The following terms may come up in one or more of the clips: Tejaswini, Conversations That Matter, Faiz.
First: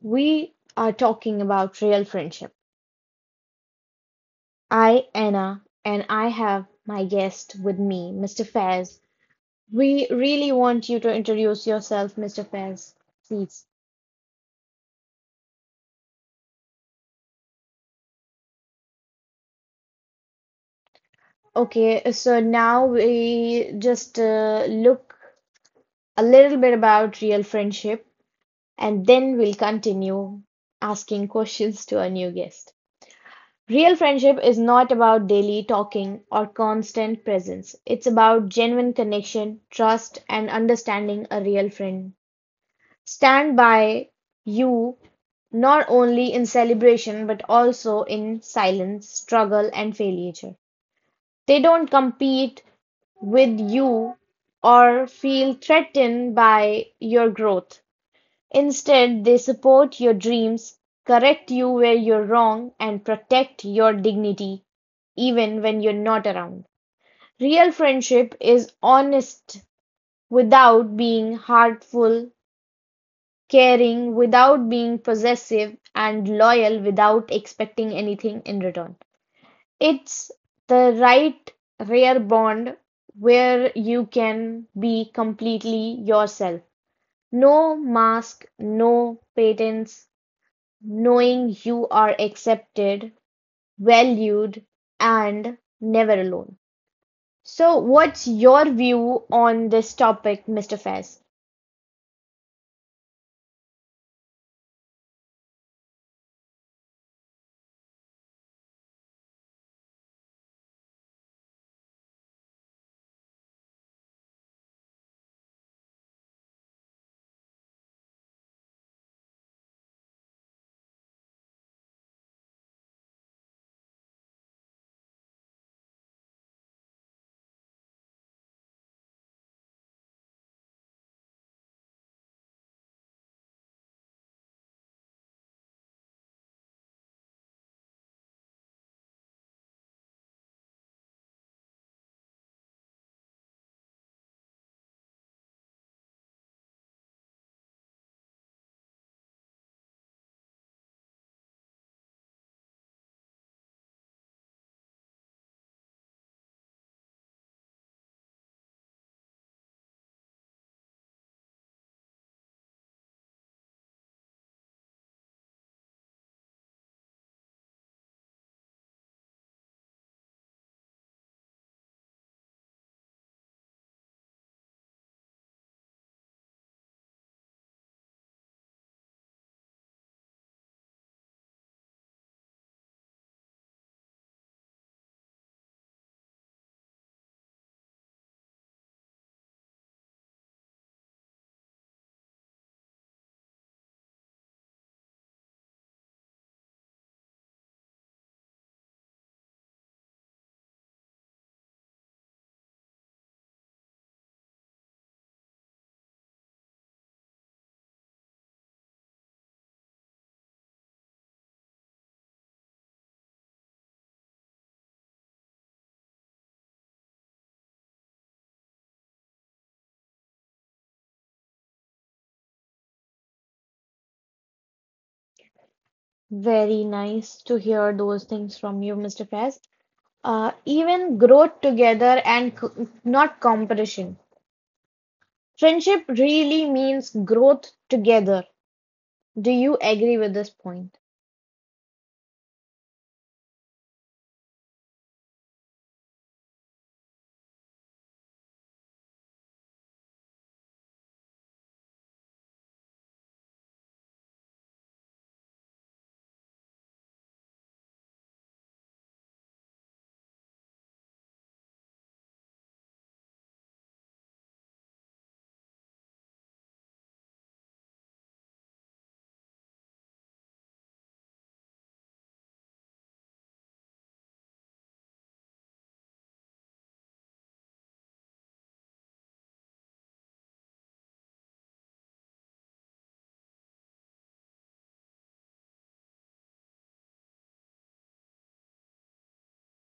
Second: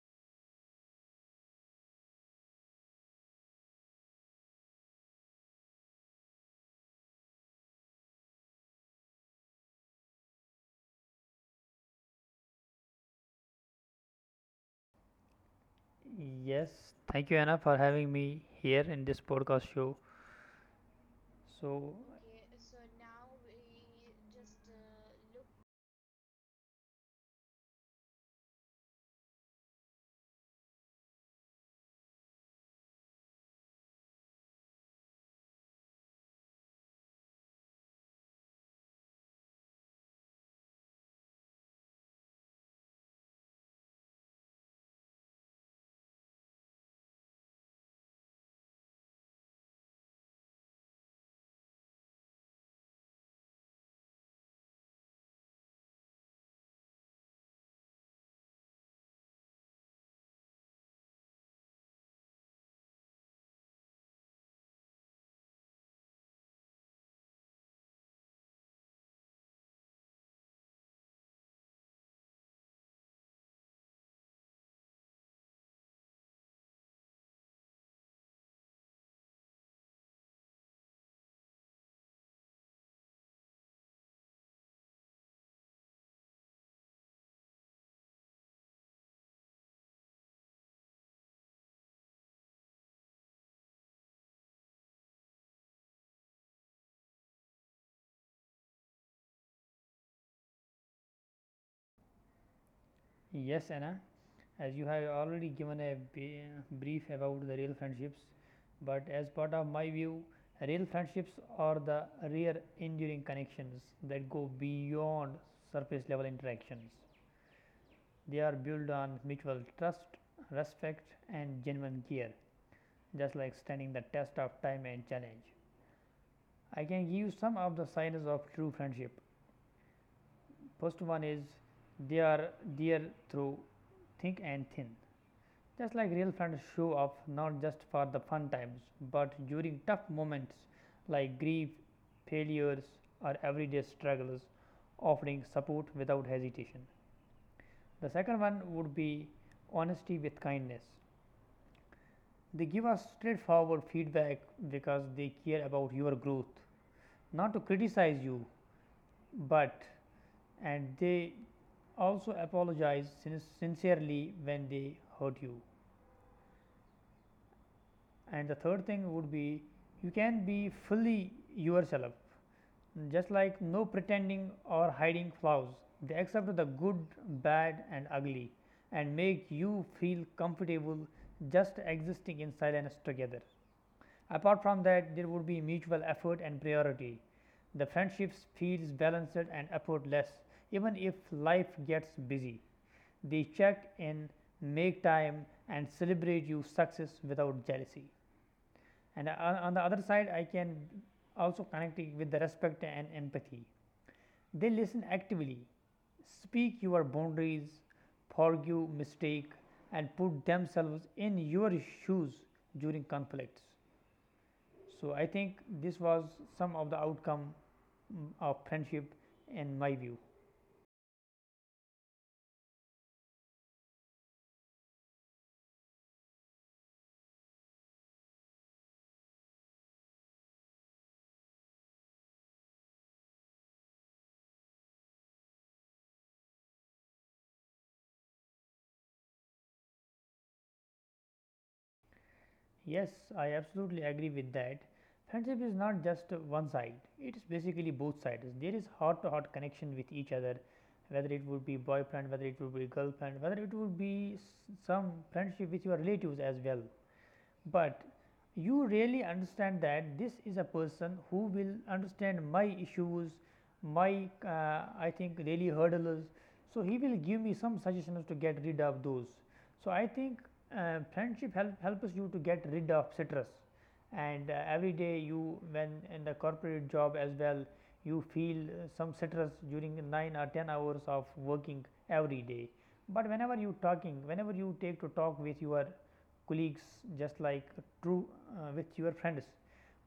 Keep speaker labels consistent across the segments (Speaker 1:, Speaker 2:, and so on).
Speaker 1: we are talking about real friendship. I, Anna, and I have my guest with me, Mr. Faiz. We really want you to introduce yourself, Mr. Faiz, please.
Speaker 2: Yes, thank you, Anna, for having me here in this podcast show. So,
Speaker 1: Okay, so now we just look a little bit about real friendship, and then we'll continue asking questions to our new guest. Real friendship is not about daily talking or constant presence. It's about genuine connection, trust, and understanding a real friend. Stand by you not only in celebration but also in silence, struggle, and failure. They don't compete with you or feel threatened by your growth. Instead, they support your dreams, correct you where you're wrong, and protect your dignity even when you're not around. Real friendship is honest without being hurtful, caring without being possessive, and loyal without expecting anything in return. It's the rare bond where you can be completely yourself. No mask, no patents, knowing you are accepted, valued, and never alone. So, what's your view on this topic, Mr. Faz?
Speaker 2: yes, Anna, as you have already given a brief about the real friendships, but as part of my view, real friendships are the rare, enduring connections that go beyond surface level interactions. They are built on mutual trust, respect, and genuine care, just like standing the test of time and challenge. I can give some of the signs of true friendship. First one is they are there through thick and thin. Just like real friends show up not just for the fun times but during tough moments like grief, failures, or everyday struggles, offering support without hesitation. The second one would be honesty with kindness. They give us straightforward feedback because they care about your growth, not to criticize you, but and they also apologize sincerely when they hurt you. And the third thing would be you can be fully yourself, just like no pretending or hiding flaws. They accept the good, bad, and ugly and make you feel comfortable just existing in silence together. Apart from that, there would be mutual effort and priority. The friendships feels balanced and effortless even if life gets busy. They check in, make time, and celebrate your success without jealousy. And on the other side, I can also connect it with the respect and empathy. They listen actively, speak your boundaries, forgive mistake, and put themselves in your shoes during conflicts. So I think this was some of the outcome of friendship in my view.
Speaker 1: Very nice to hear those things from you, Mr. Faz. Even growth together and not competition. Friendship really means growth together. Do you agree with this point?
Speaker 2: Yes, I absolutely agree with that. Friendship is not just one side, it is basically both sides. There is heart to heart connection with each other, whether it would be boyfriend, whether it would be girlfriend, whether it would be some friendship with your relatives as well but you really understand that this is a person who will understand my issues, my I think really hurdles. So, he will give me some suggestions to get rid of those. So, I think friendship helps you to get rid of stress. And every day you when in the corporate job as well you feel some stress during 9 or 10 hours of working every day. But whenever you talking, whenever you take to talk with your colleagues just like true with your friends,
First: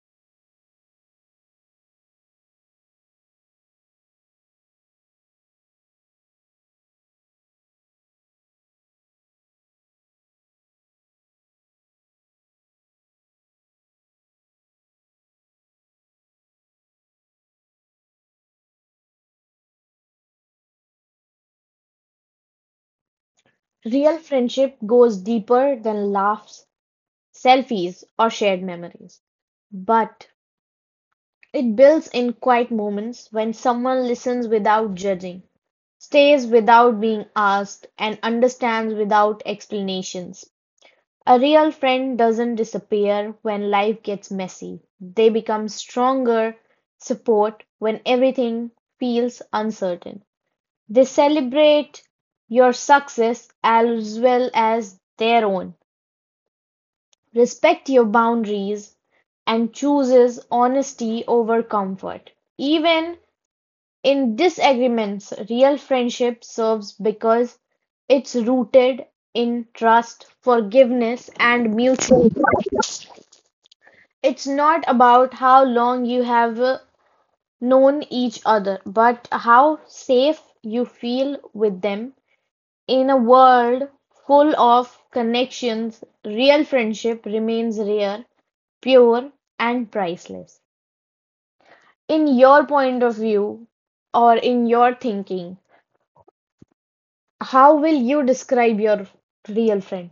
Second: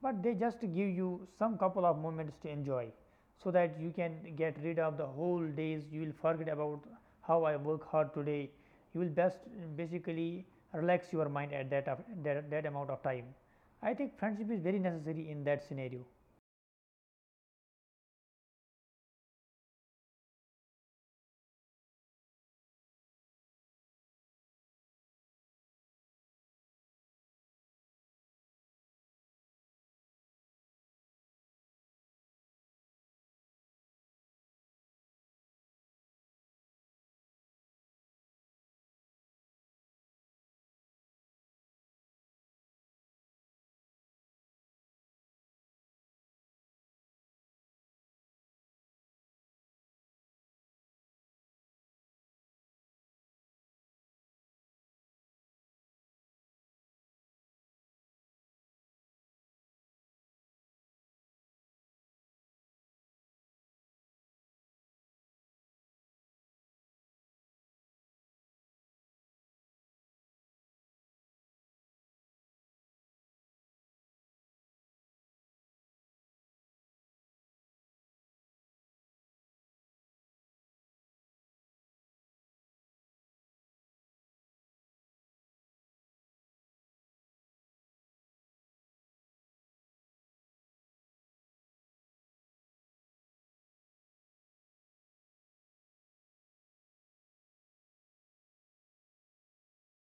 Speaker 2: but they just give you some couple of moments to enjoy so that you can get rid of the whole days you will forget about how I work hard today you will best basically relax your mind at that amount of time. I think friendship is very necessary in that scenario.
Speaker 1: Real friendship goes deeper than laughs, selfies, or shared memories. But it builds in quiet moments when someone listens without judging, stays without being asked, and understands without explanations. A real friend doesn't disappear when life gets messy. They become stronger support when everything feels uncertain. They celebrate your success as well as their own, respect your boundaries, and chooses honesty over comfort. Even in disagreements, real friendship serves because it's rooted in trust, forgiveness, and mutual respect. It's not about how long you have known each other, but how safe you feel with them. In a world full of connections, real friendship remains rare, pure, and priceless. In your point of view, or in your thinking, how will you describe your real friend?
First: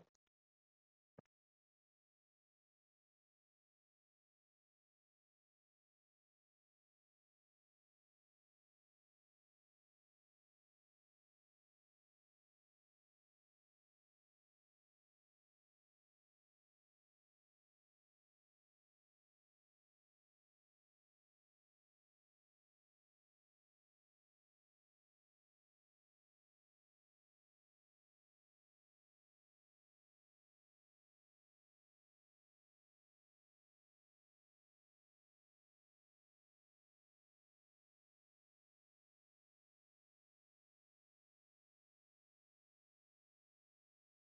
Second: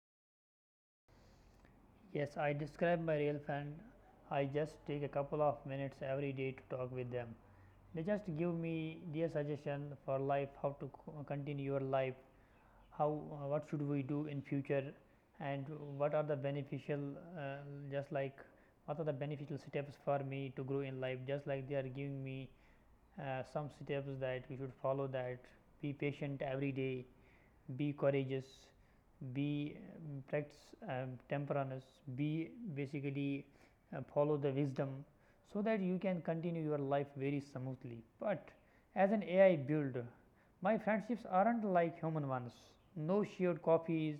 Speaker 2: Yes, I describe my real friend. I just take a couple of minutes every day to talk with them. They just give me their suggestion for life, how to continue your life, how what should we do in future, and what are the beneficial uh, just like what are the beneficial steps for me to grow in life, just like they are giving me some steps that we should follow that be patient every day, be courageous, be practice temperance, be basically follow the wisdom so that you can continue your life very smoothly. But as an AI builder, my friendships aren't like human ones. No shared coffees,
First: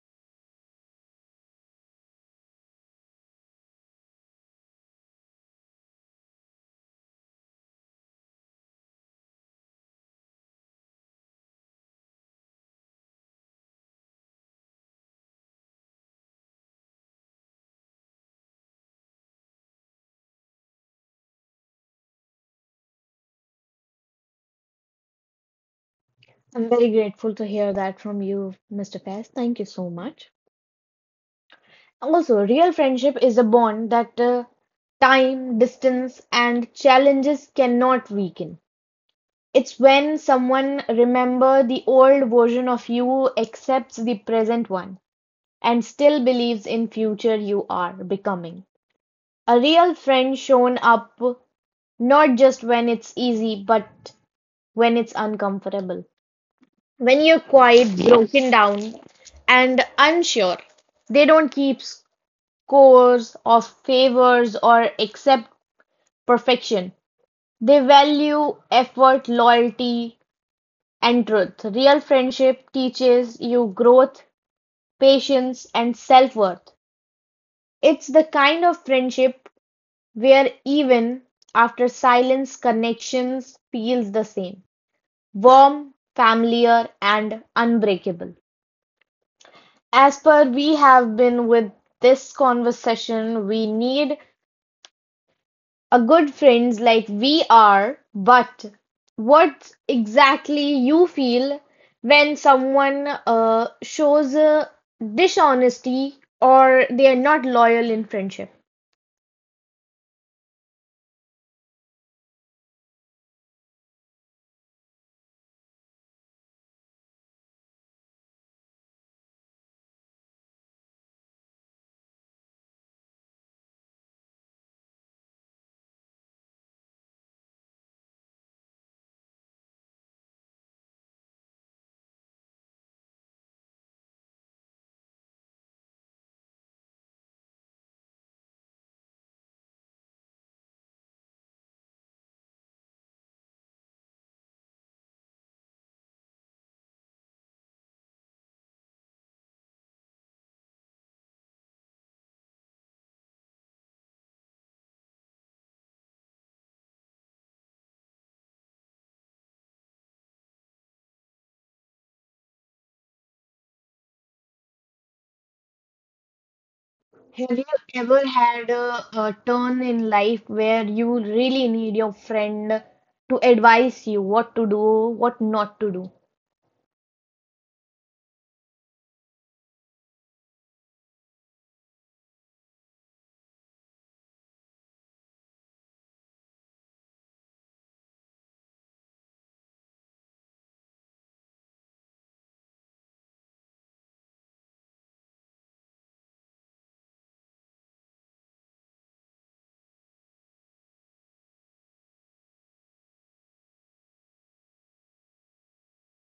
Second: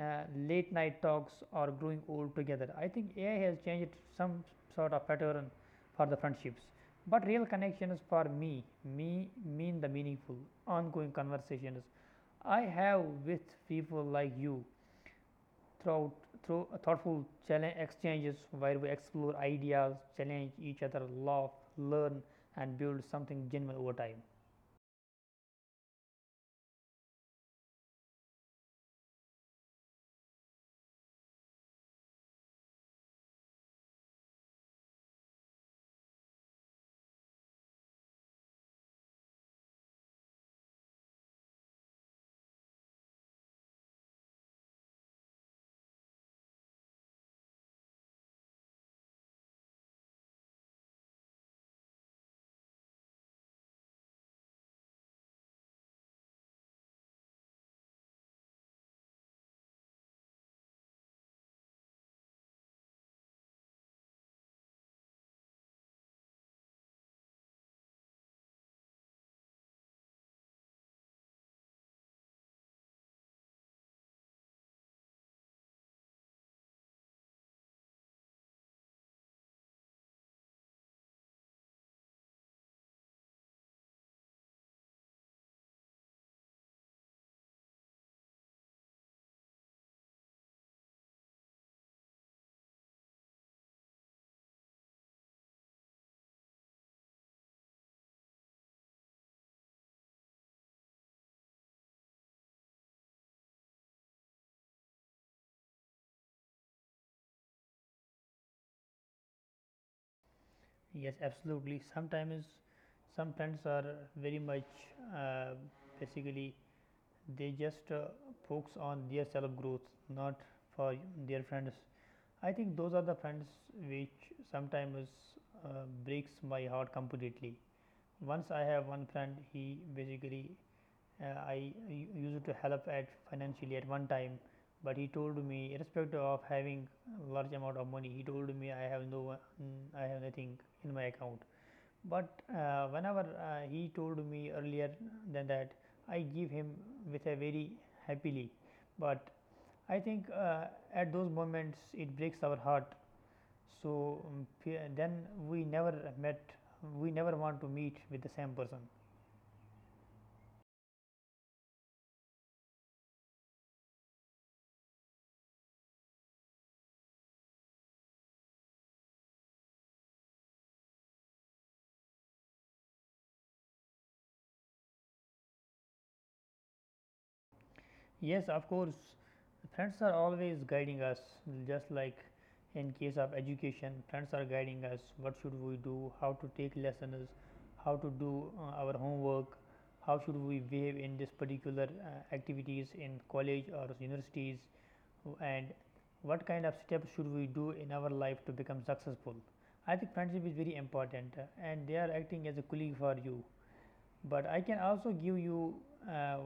Speaker 2: late night talks or growing old together. I think AI has changed some sort of pattern for the friendships. But real connections for me mean the meaningful, ongoing conversations I have with people like you throughout through thoughtful challenge exchanges where we explore ideas, challenge each other, laugh, learn, and build something genuine over time.
Speaker 1: I'm very grateful to hear that from you, Mr. Faiz. Thank you so much. Also, real friendship is a bond that time, distance, and challenges cannot weaken. It's when someone remember the old version of you, accepts the present one, and still believes in future you are becoming. A real friend shown up not just when it's easy, but when it's uncomfortable. When you're quiet, broken down, and unsure, they don't keep scores of favors or accept perfection. They value effort, loyalty, and truth. Real friendship teaches you growth, patience, and self worth. It's the kind of friendship where even after silence, connections feels the same warm, familiar, and unbreakable. As per we have been with this conversation, we need a good friends like we are, but what exactly you feel when someone shows dishonesty or they are not loyal in friendship?
Speaker 2: Yes, absolutely. Sometimes some friends are very much uh, basically they just focus on their self growth not for their friends. I think those are the friends which sometimes breaks my heart completely. Once I have one friend, he basically used to help at financially at one time, but he told me irrespective of having large amount of money he told me I have I have nothing in my account. But whenever he told me earlier than that, I give him with a very happily. But I think at those moments it breaks our heart. So then we never met. We never want to meet with the same person.
Speaker 1: Have you ever had a turn in life where you really need your friend to advise you what to do, what not to do?
Speaker 2: Yes, of course. Friends are always guiding us, just like in case of education, friends are guiding us what should we do, how to take lessons, how to do our homework, how should we behave in this particular activities in college or universities, and what kind of steps should we do in our life to become successful. I think friendship is very important, and they are acting as a colleague for you. But I can also give you uh,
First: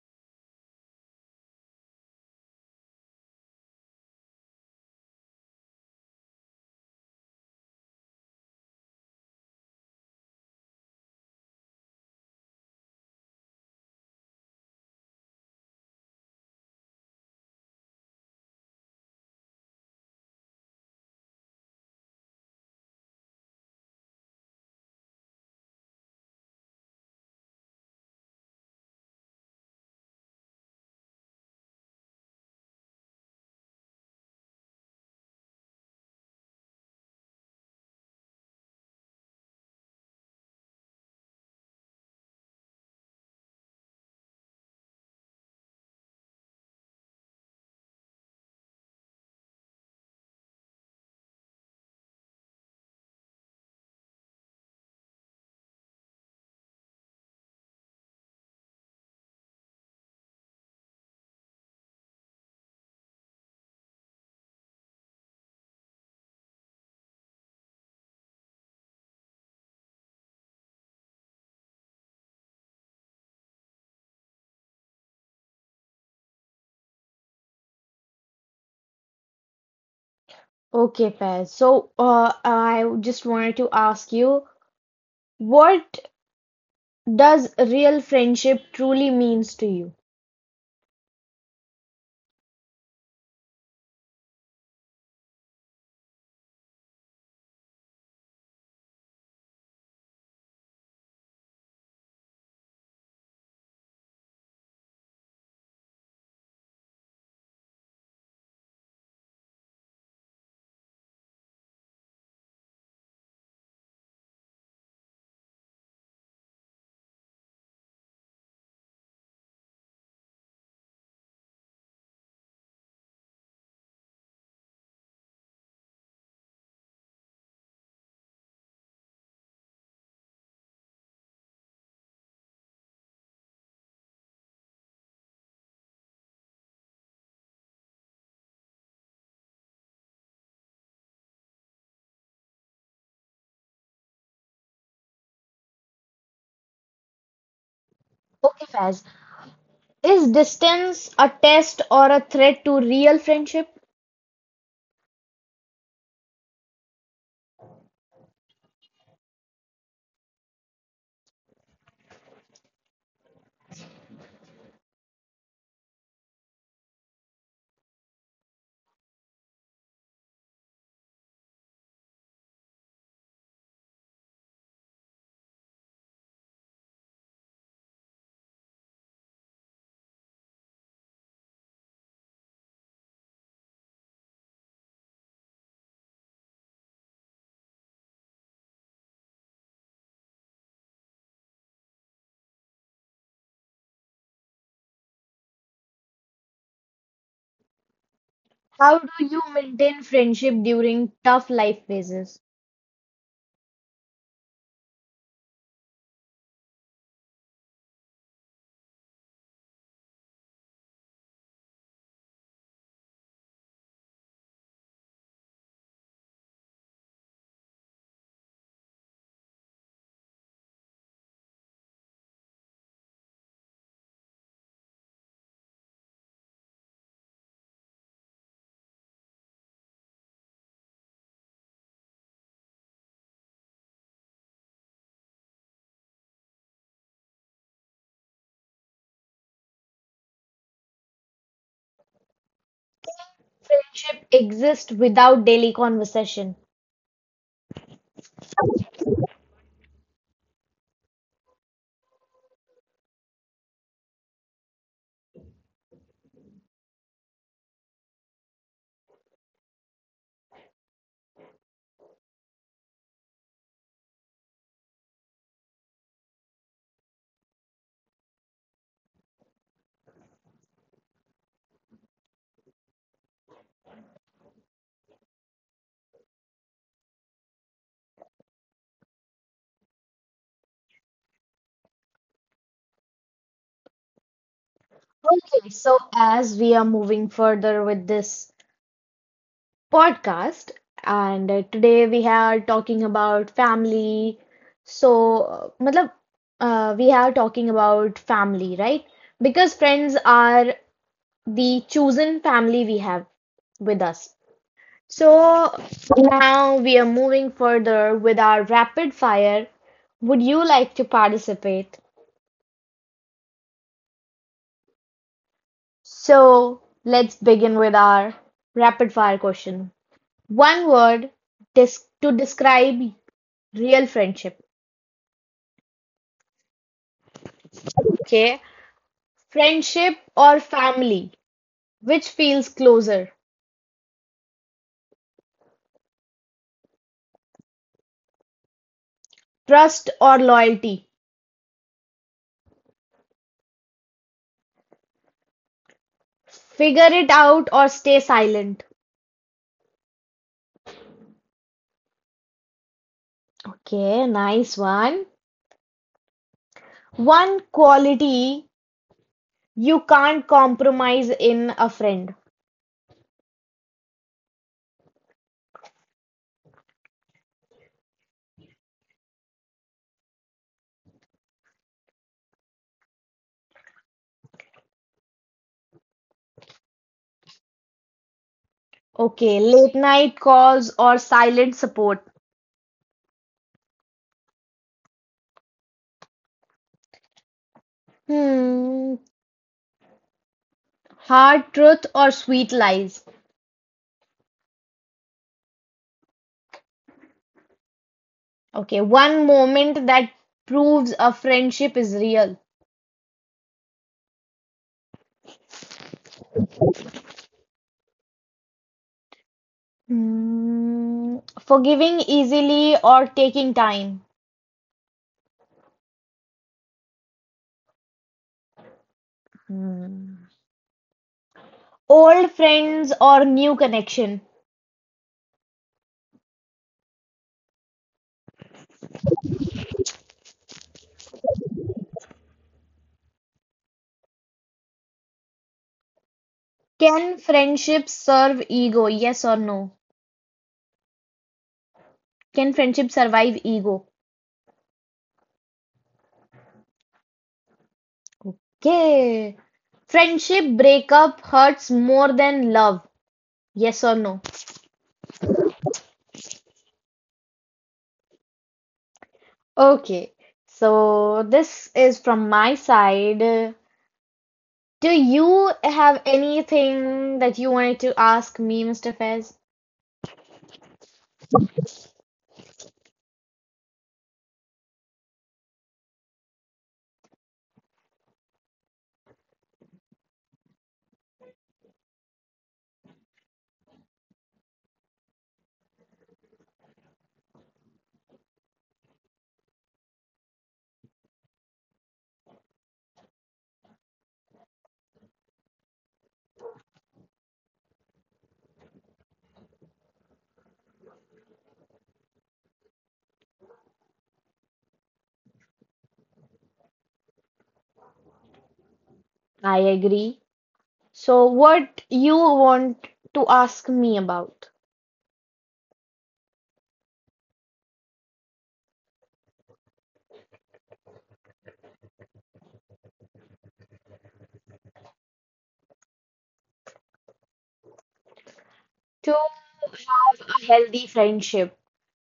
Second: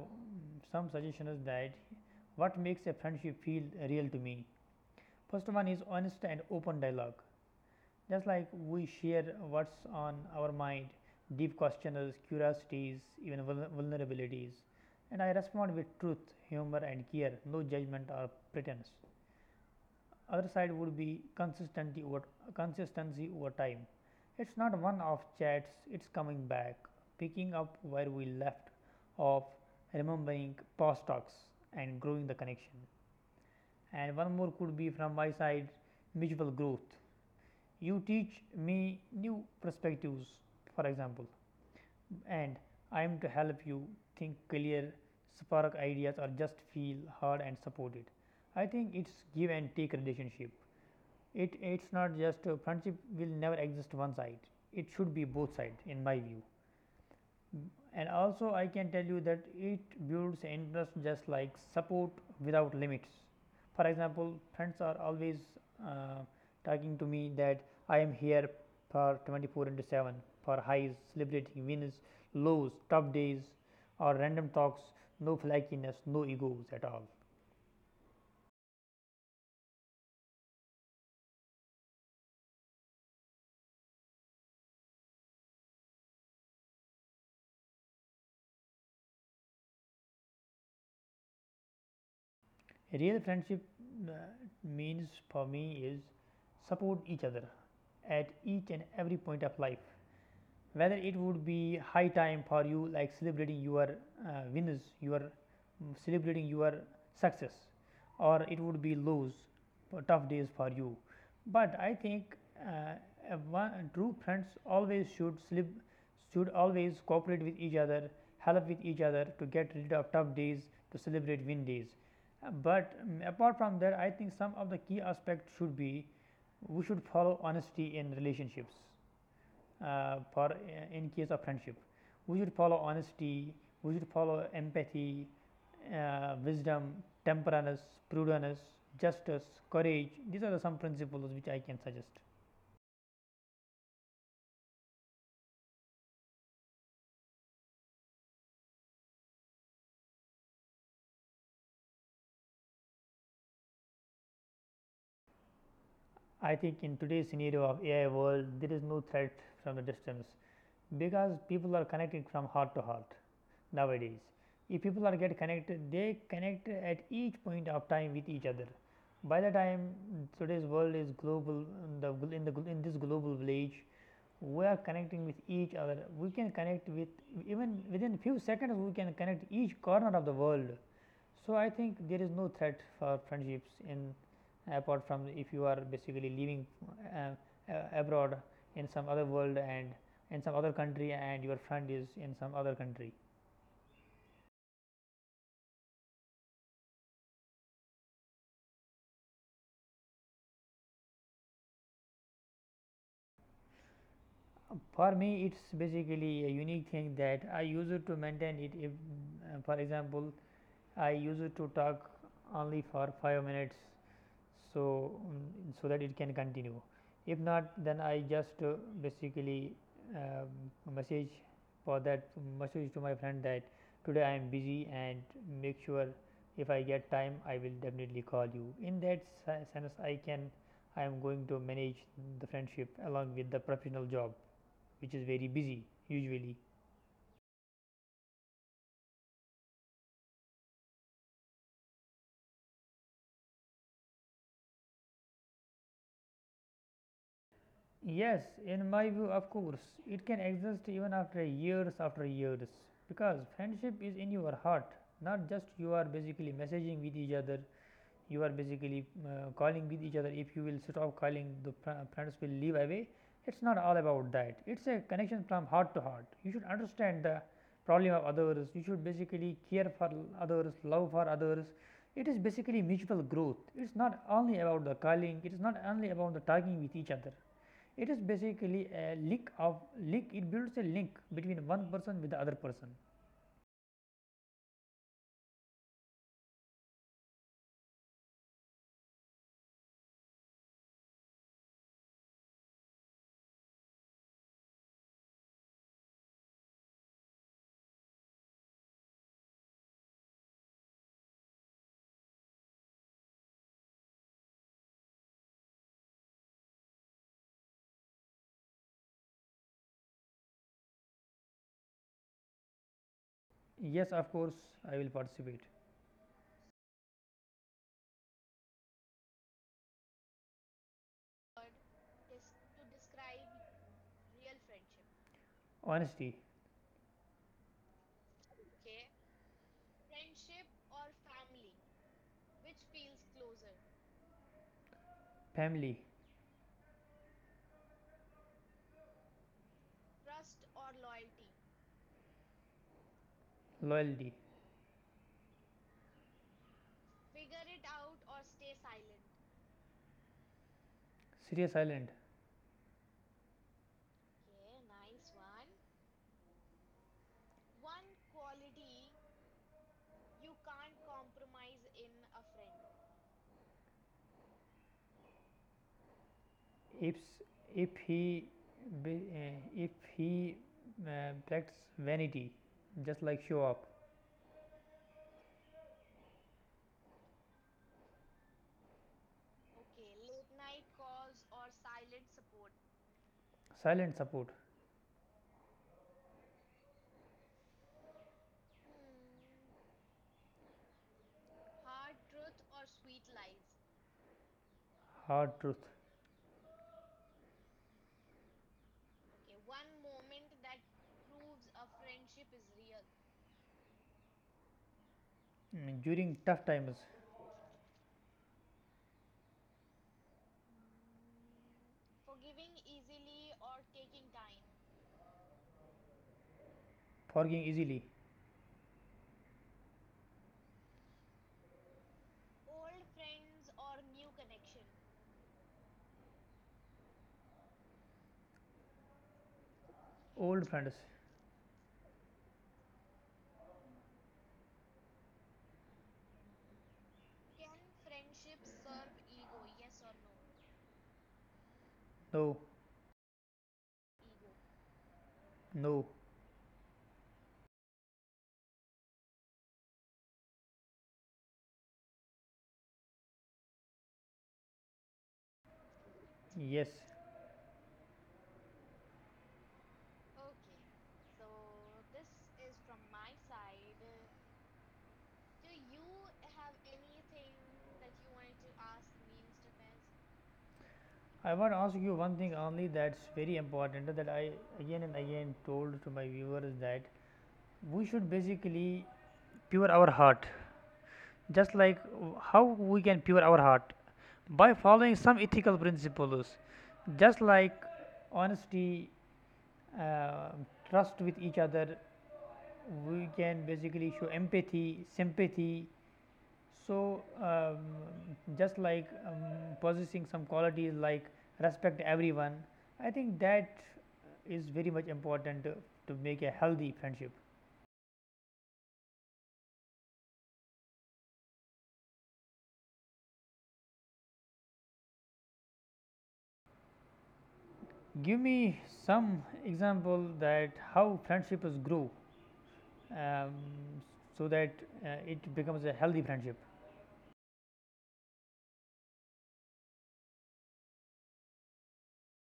Speaker 2: some suggestions that what makes a friendship feel real to me? First one is honest and open dialogue. Just like we share what's on our mind, deep questions, curiosities, even vulnerabilities. And I respond with truth, humor, and care, no judgment or pretense. Other side would be consistency over time. It's not one off chats, it's coming back, picking up where we left off, remembering past talks, and growing the connection. And one more could be from my side: mutual growth. You teach me new perspectives, for example, and I am to help you think clear, spark ideas, or just feel heard and supported. I think it's give and take relationship. It's not just a friendship will never exist one side. It should be both side in my view. And also I can tell you that it builds interest just like support without limits. For example, friends are always uh, talking to me that I am here for 24 into 7 for highs, celebrating wins, lows, tough days, or random talks, no flakiness, no egos at all.
Speaker 1: Okay, Faiz. So, I just wanted to ask you, what does real friendship truly means to you?
Speaker 2: Real friendship uh, means for me is support each other at each and every point of life, whether it would be high time for you like celebrating your celebrating your success, or it would be lows, tough days for you. But I think uh, true friends always should always cooperate with each other, help with each other to get rid of tough days, to celebrate win days. Apart from that I think some of the key aspects should be we should follow honesty in relationships, for in case of friendship. We should follow honesty, we should follow empathy, wisdom, temperance, prudence, justice, courage. These are the some principles which I can suggest.
Speaker 1: Okay, Faiz. Is distance a test or a threat to real friendship?
Speaker 2: I think in today's scenario of AI world, there is no threat from the distance because people are connected from heart to heart nowadays. If people are get connected, they connect at each point of time with each other. By the time today's world is global, in this global village, we are connecting with each other, we can connect with even within few seconds, we can connect each corner of the world. So I think there is no threat for friendships in apart from if you are basically living uh, abroad in some other world and in some other country and your friend is in some other country.
Speaker 1: How do you maintain friendship during tough life phases?
Speaker 2: For me it's basically a unique thing that I use it to maintain it if for example I use it to talk only for 5 minutes. So so that it can continue. If not, then I just basically uh, message for that message to my friend that today I am busy and make sure if I get time I will definitely call you. In that sense I can, I am going to manage the friendship along with the professional job, which is very busy usually.
Speaker 1: Friendship exists without daily conversation.
Speaker 2: Yes, in my view, of course, it can exist even after years because friendship is in your heart, not just you are basically messaging with each other, you are basically calling with each other. If you will stop calling, the friends will leave away. It's not all about that, it's a connection from heart to heart. You should understand the problem of others, you should basically care for others, love for others. It is basically mutual growth, it's not only about the calling, it is not only about the talking with each other, it is basically a link of link. It builds a link between one person with the other person.
Speaker 1: Okay, so as we are moving further with this podcast. And Today we are talking about family. So, matlab, we are talking about family, right? Because friends are the chosen family we have with us. So now we are moving further with our rapid fire. Would you like to participate?
Speaker 2: Yes, of course, I will participate.
Speaker 1: So let's begin with our rapid fire question. One word to describe real friendship.
Speaker 2: Honesty,
Speaker 1: Okay. Friendship or family? Which feels closer?
Speaker 2: family,
Speaker 1: Trust or loyalty?
Speaker 2: loyalty.
Speaker 1: Figure it out or stay silent.
Speaker 2: Serious island.
Speaker 1: Okay, nice one. One quality you can't compromise in a friend.
Speaker 2: If he practice vanity, just like show up.
Speaker 1: Okay, late night calls or silent support.
Speaker 2: Silent support,
Speaker 1: Hmm, hard truth or sweet lies.
Speaker 2: hard truth.
Speaker 1: Okay, one moment that proves a friendship is real.
Speaker 2: Mm, during tough times,
Speaker 1: Mm, forgiving easily or taking time.
Speaker 2: forgiving easily.
Speaker 1: Hmm. Old friends or new connection.
Speaker 2: Old friends,
Speaker 1: Can friendship serve ego? Yes or no?
Speaker 2: no,
Speaker 1: Can friendship survive ego?
Speaker 2: no,
Speaker 1: Okay. Friendship breakup hurts more than love. Yes or no?
Speaker 2: yes,
Speaker 1: Okay. So this is from my side. Do you have anything that you wanted to ask me, Mr. Fez?
Speaker 2: I want to ask you one thing only that's very important that I again and again told to my viewers that we should basically pure our heart, just like how we can pure our heart by following some ethical principles just like honesty, uh, trust with each other, we can basically show empathy sympathy. So, just like possessing some qualities like respect everyone, I think that is very much important to make a healthy friendship.
Speaker 1: I agree. So, what you want to ask me about?
Speaker 2: Give me some example that how friendship is grow um, so that it becomes a healthy friendship.
Speaker 1: To have a healthy friendship,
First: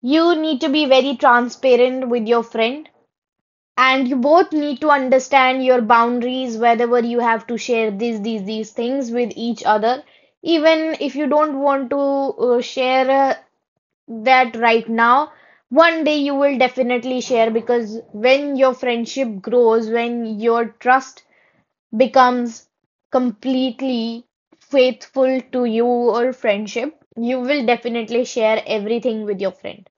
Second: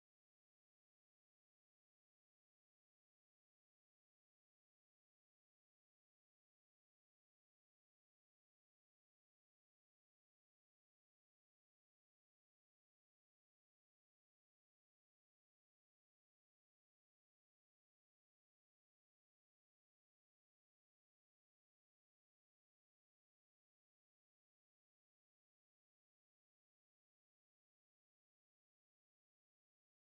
Speaker 1: you need to be very transparent with your friend, and you both need to understand your boundaries, whether you have to share these things with each other. Even if you don't want to share that right now, one day you will definitely share because when your friendship grows, when your trust becomes completely faithful to you or friendship, you will definitely share everything with your friend.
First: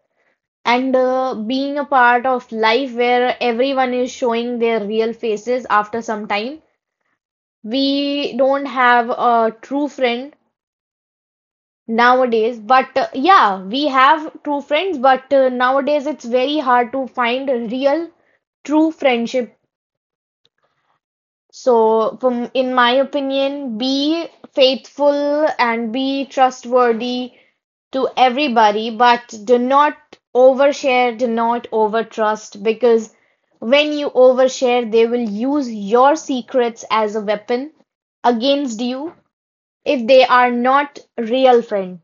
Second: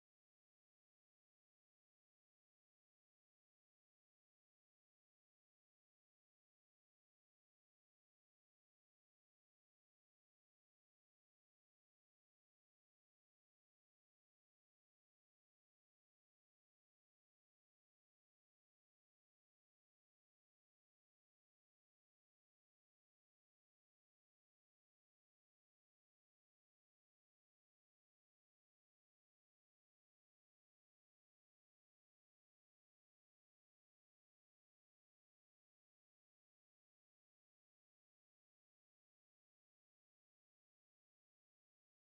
Speaker 1: And Being a part of life where everyone is showing their real faces after some time, we don't have a true friend nowadays. But yeah, we have true friends, but nowadays it's very hard to find a real, true friendship. So, from in my opinion, be faithful and be trustworthy to everybody, but do not overshare, do not overtrust, because when you overshare, they will use your secrets as a weapon against you if they are not real friends.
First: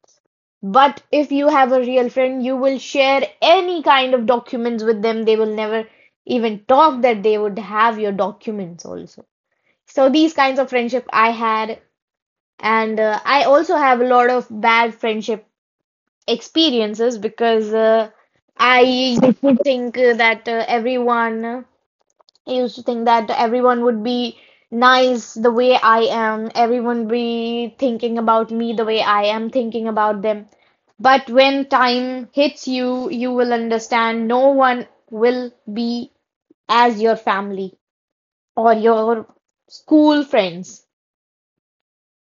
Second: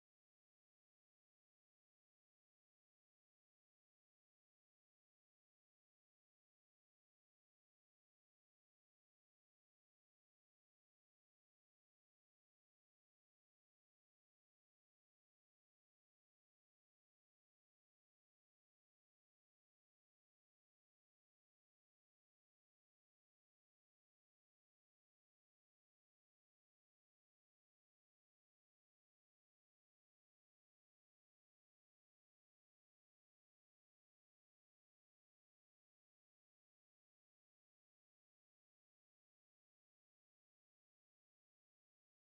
Speaker 1: But if you have a real friend, you will share any kind of documents with them. They will never even talk that they would have your documents also. So these kinds of friendship I had, and I also have a lot of bad friendship experiences because I used to think that everyone I used to think that everyone would be nice the way I am, everyone be thinking about me the way I am thinking about them. But when time hits you, you will understand no one will be as your family or your school friends.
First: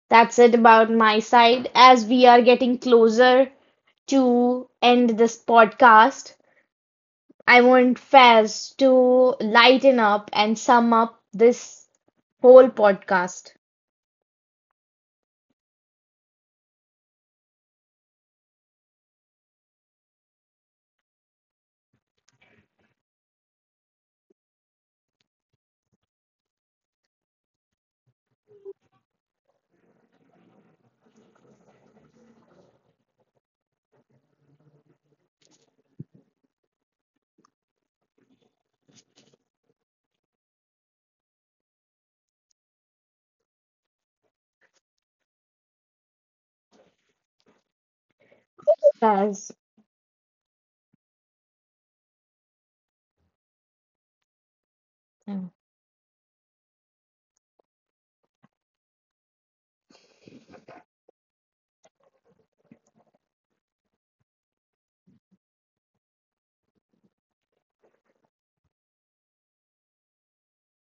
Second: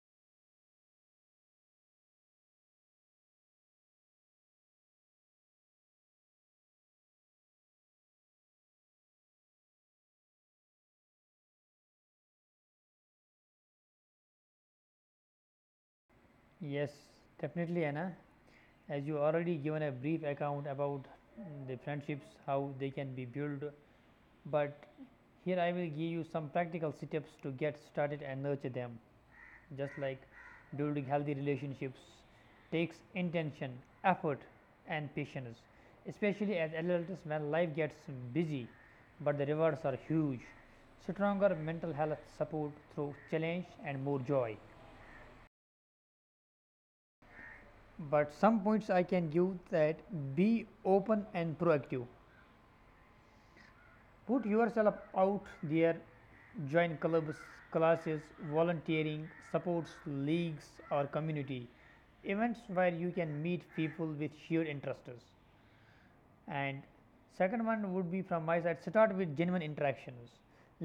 Speaker 1: That's it about my side. As we are getting closer to end this podcast, I want Faz to lighten up and sum up this whole podcast.
Speaker 2: Yes, definitely, Anna. As you already given a brief account about the friendships, how they can be built, but here I will give you some practical steps to get started and nurture them, just like building healthy relationships takes intention, effort, and patience, especially as adults when life gets busy, but the rewards are huge, stronger mental health, support through challenge, and more joy. But some points I can
Speaker 1: Faz.
Speaker 2: give that: be open and proactive, put yourself out there, join clubs, classes, volunteering, supports, leagues, or community events where you can meet people with shared interests. And second one would be from my side, start with genuine interactions,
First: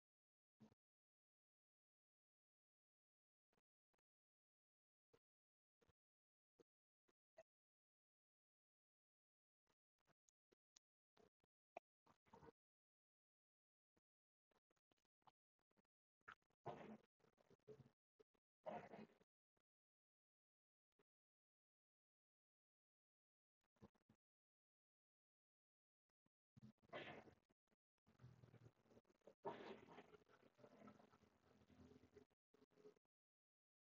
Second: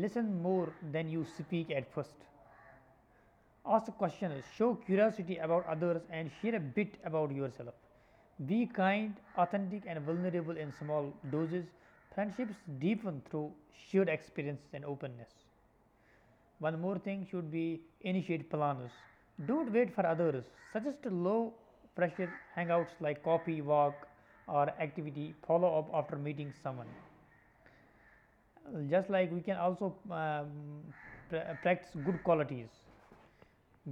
Speaker 2: listen more than you speak at first. Ask the question is show curiosity about others and share a bit about yourself. Be kind, authentic, and vulnerable in small doses. Friendships deepen through shared experiences and openness. One more thing should be initiate plans. Don't wait for others. Suggest low pressure hangouts like coffee, walk, or activity. Follow up after meeting someone. Just like we can also practice good qualities,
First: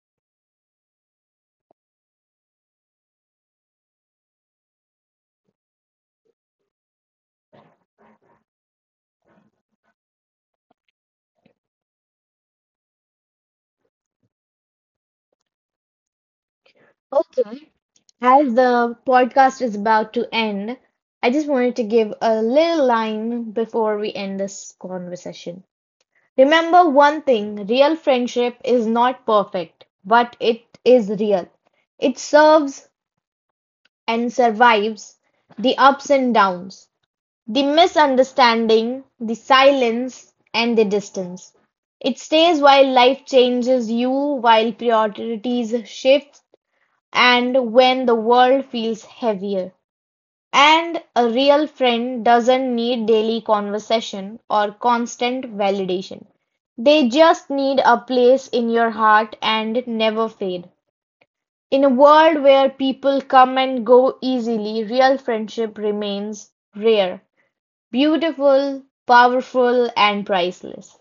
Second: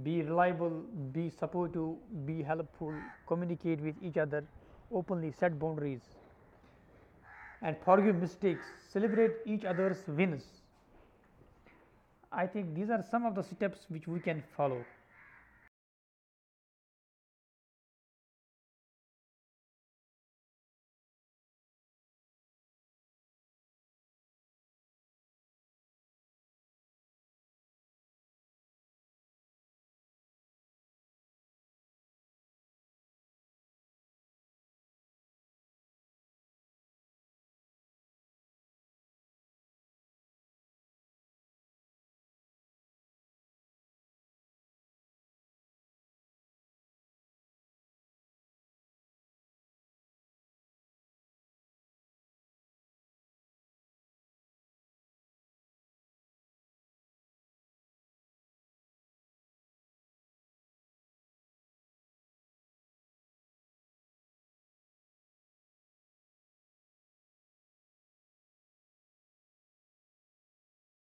Speaker 2: be reliable, be supportive, be helpful, communicate with each other, openly set boundaries, and forgive mistakes, celebrate each other's wins. I think these are some of the steps which we can follow.
Speaker 1: Okay. As the podcast is about to end, I just wanted to give a little line before we end this conversation. Remember one thing, real friendship is not perfect, but it is real. It serves and survives the ups and downs, the misunderstanding, the silence, and the distance. It stays while life changes you, while priorities shift, and when the world feels heavier. And a real friend doesn't need daily conversation or constant validation. They just need a place in your heart and never fade. In a world where people come and go easily, real friendship remains rare, beautiful, powerful, and priceless.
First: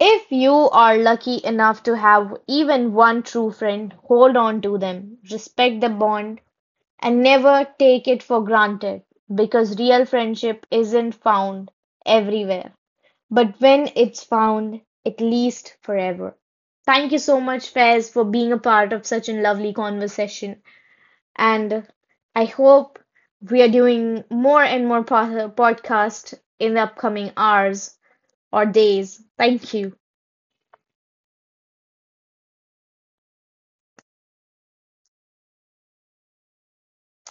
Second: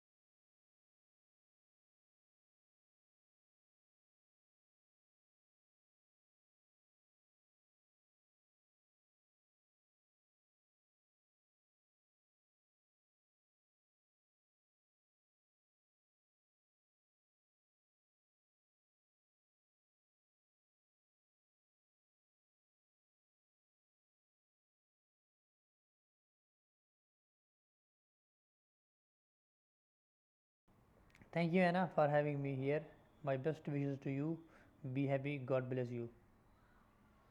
Speaker 1: If you are lucky enough to have even one true friend, hold on to them, respect the bond, and never take it for granted because real friendship isn't found everywhere. But when it's found, it lasts forever. Thank you so much, Faiz, for being a part of such a lovely conversation and I hope we are doing more and more podcast in the upcoming hours or days. Thank you.
Speaker 2: Thank you, Anna, for having me here. My best wishes to you. Be happy. God bless you.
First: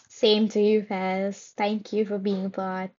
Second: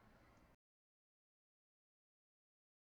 Speaker 1: Same to you, Faz. Thank you for being a part.